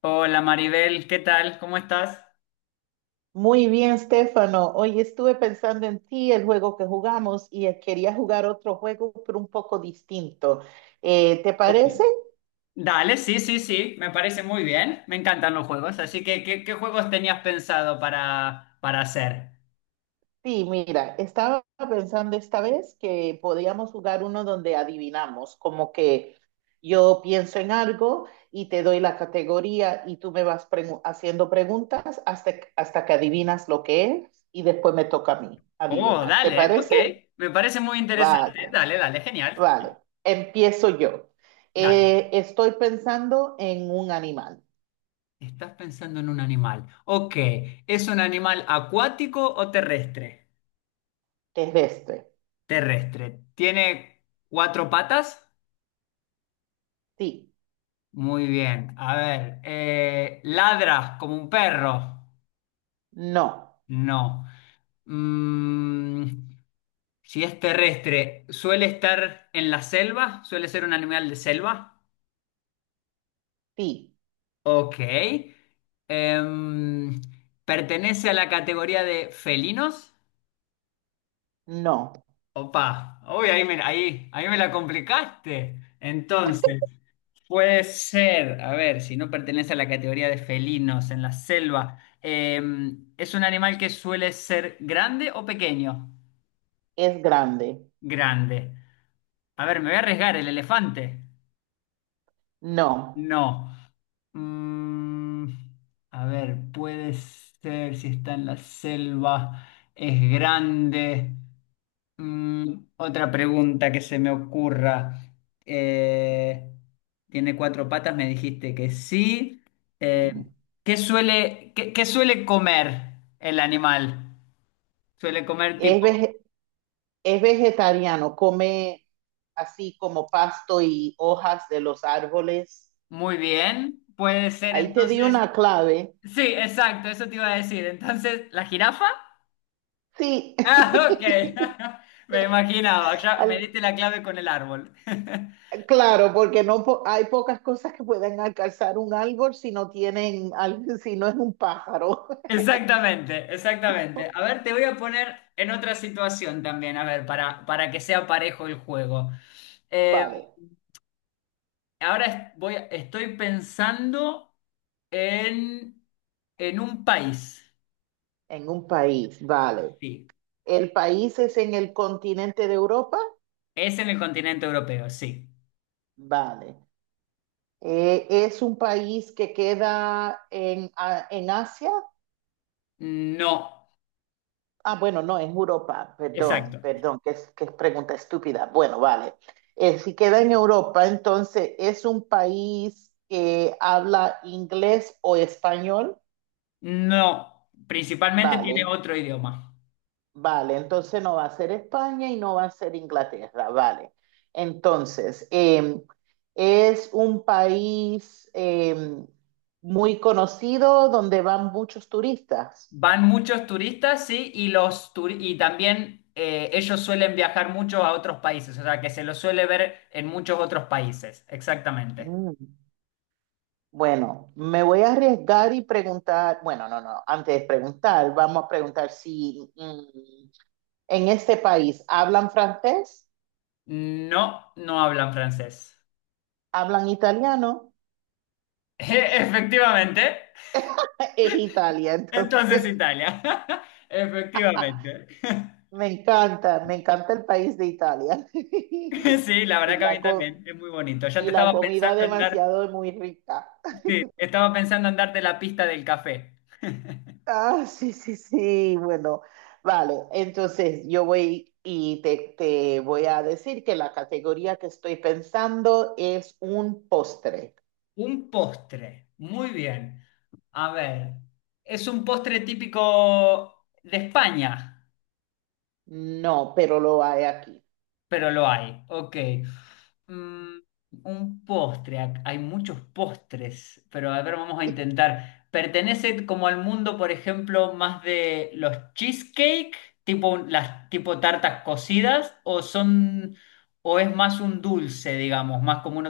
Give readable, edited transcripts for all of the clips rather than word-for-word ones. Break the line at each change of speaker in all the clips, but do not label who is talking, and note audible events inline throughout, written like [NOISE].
Hola Maribel, ¿qué tal? ¿Cómo estás?
Muy bien, Stefano. Hoy estuve pensando en ti, el juego que jugamos, y quería jugar otro juego, pero un poco distinto. ¿Te
Ok.
parece?
Dale, sí, sí, sí, me parece muy bien. Me encantan los juegos, así que ¿qué juegos tenías pensado para hacer?
Sí, mira, estaba pensando esta vez que podíamos jugar uno donde adivinamos, como que yo pienso en algo y te doy la categoría y tú me vas haciendo preguntas hasta que adivinas lo que es y después me toca a mí
Oh,
adivinar. ¿Te
dale, ok,
parece?
me parece muy
Vale.
interesante. Dale, dale, genial.
Vale, empiezo yo.
Dale,
Estoy pensando en un animal
estás pensando en un animal. Ok, ¿es un animal acuático o terrestre?
terrestre.
Terrestre. ¿Tiene cuatro patas?
Sí,
Muy bien. A ver, ¿ladra como un perro?
no,
No. Mm, Si es terrestre, ¿suele estar en la selva? ¿Suele ser un animal de selva?
sí,
Ok. Em, ¿Pertenece a la categoría de felinos?
no.
Opa, uy, ahí me la complicaste. Entonces, puede ser, a ver, si no pertenece a la categoría de felinos en la selva, ¿es un animal que suele ser grande o pequeño?
Es grande,
Grande. A ver, me voy a arriesgar, ¿el elefante?
no.
No. Mm, a ver, puede ser si está en la selva, es grande. Mm, otra pregunta que se me ocurra. Eh, ¿Tiene cuatro patas? Me dijiste que sí.
Sí.
Eh, ¿Qué suele, qué suele comer el animal? ¿Suele comer
Es,
tipo...
vege- es vegetariano, come así como pasto y hojas de los árboles.
Muy bien, puede ser
Ahí te di
entonces...
una clave.
Sí, exacto, eso te iba a decir. Entonces, ¿la jirafa?
Sí,
Ah, ok.
[LAUGHS]
[LAUGHS] Me imaginaba, ya me
Al-
diste la clave con el árbol. [LAUGHS]
claro, porque no po- hay pocas cosas que pueden alcanzar un árbol si no tienen, si no es un pájaro.
Exactamente, exactamente. A
[LAUGHS]
ver, te voy a poner en otra situación también, a ver, para que sea parejo el juego. Eh,
Vale.
voy, estoy pensando en, en un país.
En un país, vale.
Sí.
¿El país es en el continente de Europa?
Es en el continente europeo, sí.
Vale. ¿Es un país que queda en, en Asia?
No,
Ah, bueno, no, en Europa,
exacto.
perdón, que es pregunta estúpida. Bueno, vale. Si queda en Europa, entonces, ¿es un país que habla inglés o español?
No, principalmente
Vale.
tiene otro idioma.
Vale, entonces no va a ser España y no va a ser Inglaterra, vale. Entonces, es un país muy conocido donde van muchos turistas.
Van muchos turistas, sí, y, y también ellos suelen viajar mucho a otros países, o sea que se los suele ver en muchos otros países, exactamente.
Mm, bueno, me voy a arriesgar y preguntar, bueno, no, antes de preguntar, vamos a preguntar si en este país hablan francés,
No, no hablan francés.
hablan italiano,
[LAUGHS] Efectivamente.
[LAUGHS] es Italia,
Entonces
entonces.
Italia. [LAUGHS]
[LAUGHS]
Efectivamente. [LAUGHS]
Me encanta el país de Italia. [LAUGHS]
Sí, la
Y
verdad que a
la,
mí
co-
también, es muy bonito. Ya
y
te
la
estaba
comida
pensando en dar,
demasiado es muy rica.
sí,
[LAUGHS]
estaba pensando en darte la pista del café. [LAUGHS]
Ah, sí, sí, sí, bueno, vale. Entonces yo voy y te voy a decir que la categoría que estoy pensando es un postre.
Un postre. Muy bien. A ver, es un postre típico de España,
No, pero lo hay aquí.
pero lo hay. Ok. Mm, un postre. Hay muchos postres, pero a ver, vamos a
[LAUGHS]
intentar. ¿Pertenece como al mundo, por ejemplo, más de los cheesecake, las tipo tartas cocidas, o es más un dulce, digamos, más común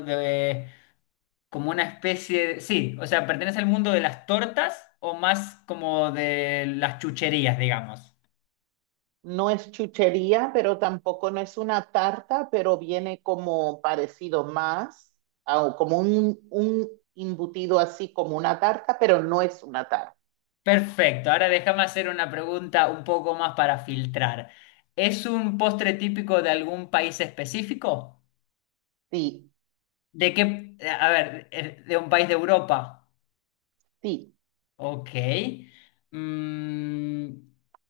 como una especie de... Sí, o sea, ¿pertenece al mundo de las tortas o más como de las chucherías, digamos?
No es chuchería, pero tampoco no es una tarta, pero viene como parecido más, como un embutido así como una tarta, pero no es una tarta.
Perfecto, ahora déjame hacer una pregunta un poco más para filtrar. ¿Es un postre típico de algún país específico?
Sí,
¿De qué? A ver, ¿de un país de Europa?
sí.
Ok. Mm,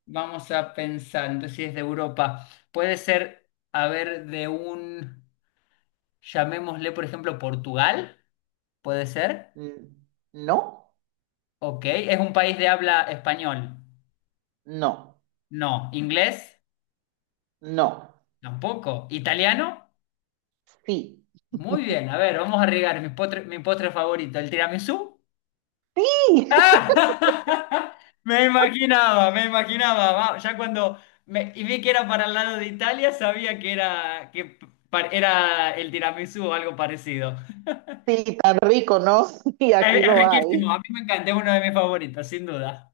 vamos a pensar, entonces si es de Europa, puede ser, a ver, llamémosle, por ejemplo, Portugal, ¿puede ser?
Mm, no,
Ok, ¿es un país de habla español?
no,
No. ¿Inglés?
no.
Tampoco. ¿Italiano?
Sí.
Muy bien, a ver, vamos a arriesgar mi postre favorito, el tiramisú.
Sí,
¡Ah! [LAUGHS] Me imaginaba, me imaginaba. Va, Ya cuando me, y vi que era para el lado de Italia, sabía que era, que era el tiramisú o algo parecido. [LAUGHS]
[LAUGHS] sí, tan rico, ¿no? [LAUGHS] Y aquí
Es
lo hay.
riquísimo, a mí me encanta, es uno de mis favoritos, sin duda.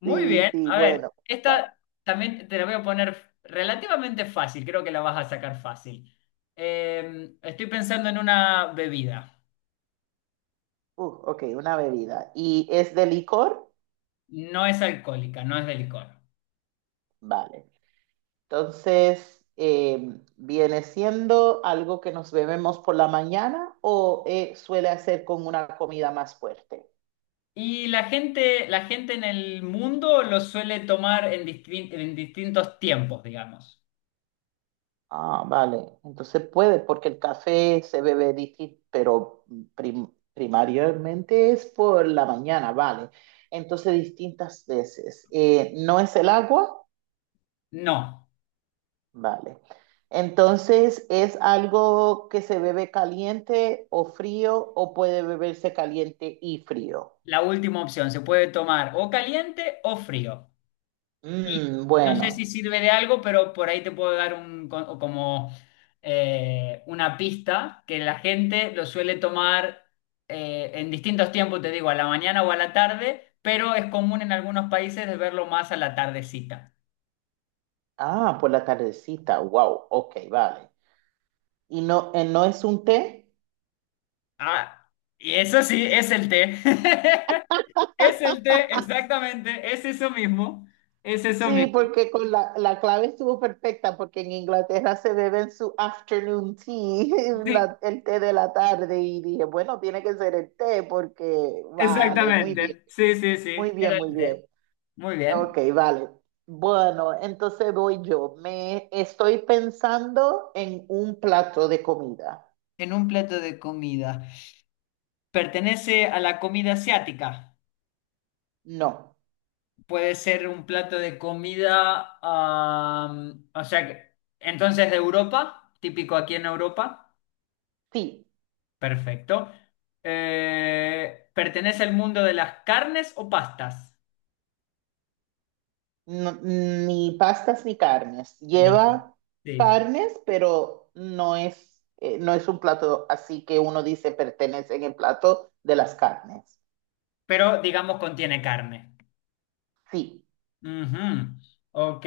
Muy
Sí,
bien,
sí,
a ver,
bueno. Va.
esta también te la voy a poner relativamente fácil, creo que la vas a sacar fácil. Estoy pensando en una bebida,
Ok, una bebida. ¿Y es de licor?
no es alcohólica, no es de licor.
Vale. Entonces, ¿viene siendo algo que nos bebemos por la mañana o suele hacer con una comida más fuerte?
Y la gente en el mundo lo suele tomar en distintos tiempos, digamos.
Ah, vale. Entonces puede, porque el café se bebe distinto, pero primariamente es por la mañana, vale. Entonces, distintas veces. ¿No es el agua?
No,
Vale. Entonces, ¿es algo que se bebe caliente o frío o puede beberse caliente y frío?
la última opción, se puede tomar o caliente o frío. Y
Mm,
no sé si
bueno,
sirve de algo, pero por ahí te puedo dar o como una pista que la gente lo suele tomar en distintos tiempos, te digo, a la mañana o a la tarde, pero es común en algunos países de verlo más a la tardecita.
ah, por la tardecita, wow, ok, vale. ¿Y no, no es un té?
Ah, y eso sí, es el té. [LAUGHS] Es el té, exactamente, es eso mismo, es eso
Sí,
mismo.
porque con la clave estuvo perfecta, porque en Inglaterra se beben su afternoon tea, [LAUGHS]
Sí,
el té de la tarde, y dije, bueno, tiene que ser el té, porque vale, muy bien,
exactamente, sí, sí,
muy
sí,
bien,
era
muy
el té.
bien.
Muy
Ok,
bien.
vale. Bueno, entonces voy yo. Me estoy pensando en un plato de comida.
En un plato de comida. Pertenece a la comida asiática.
No,
Puede ser un plato de comida, o sea, entonces de Europa, típico aquí en Europa.
sí.
Perfecto. ¿Pertenece al mundo de las carnes o pastas?
No, ni pastas ni carnes.
Ni-
Lleva
Sí.
carnes, pero no es, no es un plato así que uno dice pertenece en el plato de las carnes.
Pero digamos contiene carne.
Sí,
Ujú. Ok.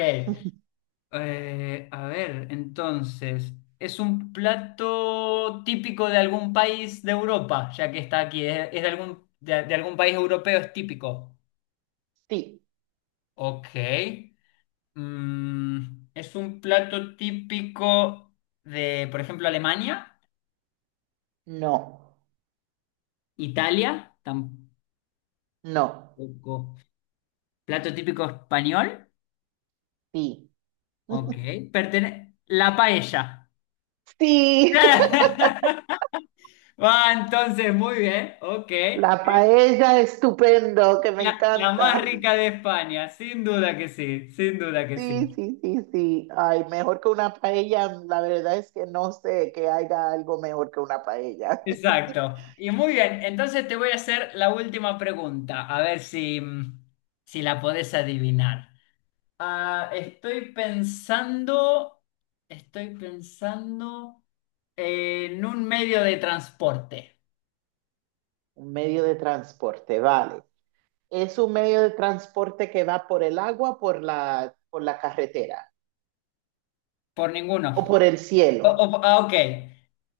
A ver, entonces, ¿es un plato típico de algún país de Europa, ya que está aquí? Es de algún, de algún país europeo? ¿Es típico?
sí,
Ok. Mm, ¿es un plato típico de, por ejemplo, Alemania?
no,
¿Italia?
no,
Tampoco. ¿Plato típico español?
sí.
Ok.
[LAUGHS]
La paella.
Sí, [LAUGHS]
[LAUGHS] Va, entonces, muy bien. Ok.
la paella estupendo, que me
La más
encanta.
rica de España, sin duda que sí, sin duda que sí.
Sí, sí, sí, sí. Ay, mejor que una paella, la verdad es que no sé que haya algo mejor que una paella.
Exacto.
[LAUGHS]
Y muy bien, entonces te voy a hacer la última pregunta, a ver si, mm, si la podés adivinar. Ah, estoy pensando en un medio de transporte,
Un medio de transporte, vale. Es un medio de transporte que va por el agua, por la carretera
por
o
ninguno.
por el cielo.
Ah, ok,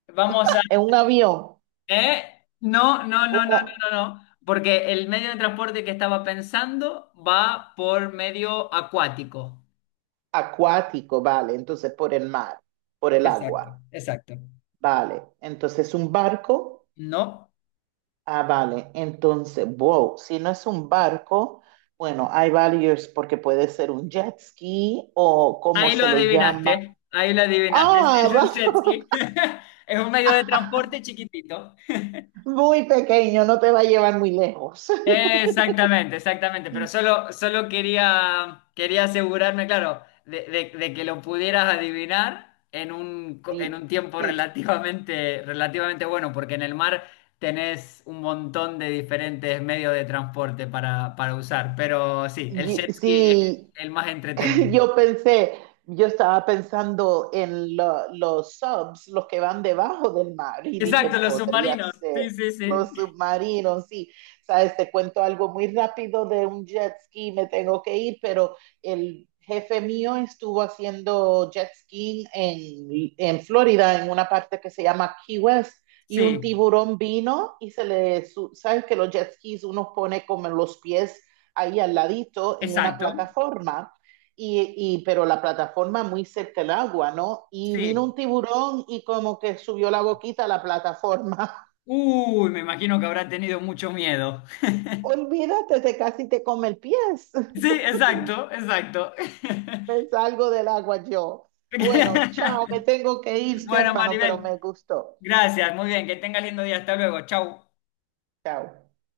vamos a...
En un avión,
¿Eh? No, no, no, no, no,
un
no, no, porque el medio de transporte que estaba pensando va por medio acuático.
acuático, vale, entonces por el mar, por el
Exacto,
agua,
exacto.
vale. Entonces un barco,
No,
ah, vale. Entonces, wow, si no es un barco, bueno, hay varios porque puede ser un jet ski o cómo se le llama.
ahí lo adivinaste,
Ah,
es un
va-
jet ski, [LAUGHS] es un medio de transporte
[LAUGHS]
chiquitito.
muy pequeño, no te va a llevar muy lejos. [LAUGHS]
Exactamente, exactamente, pero solo, solo quería, quería asegurarme, claro, de que lo pudieras adivinar en un, en
Sí,
un tiempo
sí.
relativamente, relativamente bueno, porque en el mar tenés un montón de diferentes medios de transporte para usar, pero sí, el jet ski es
Sí,
el más
[LAUGHS]
entretenido.
yo pensé, yo estaba pensando en los subs, los que van debajo del mar, y
Exacto,
dije,
los
podría
submarinos, sí,
ser
sí, sí,
los submarinos, sí. Sabes, te cuento algo muy rápido de un jet ski, me tengo que ir, pero el jefe mío estuvo haciendo jet ski en Florida, en una parte que se llama Key West. Y un
sí,
tiburón vino y sabes que los jet skis uno pone como en los pies ahí al ladito en una
exacto,
plataforma, pero la plataforma muy cerca del agua, ¿no? Y vino
sí.
un tiburón y como que subió la boquita a la plataforma. [LAUGHS]
Uy, me imagino que habrá tenido mucho miedo. [LAUGHS]
Olvídate, te casi te come el pie. [LAUGHS]
Sí, exacto, exacto.
Me salgo del agua yo. Bueno, chao, me
[LAUGHS]
tengo que ir,
Bueno,
Stefano, pero
Maribel,
me gustó.
gracias. Muy bien, que tengas lindo día. Hasta luego. Chau.
Chao.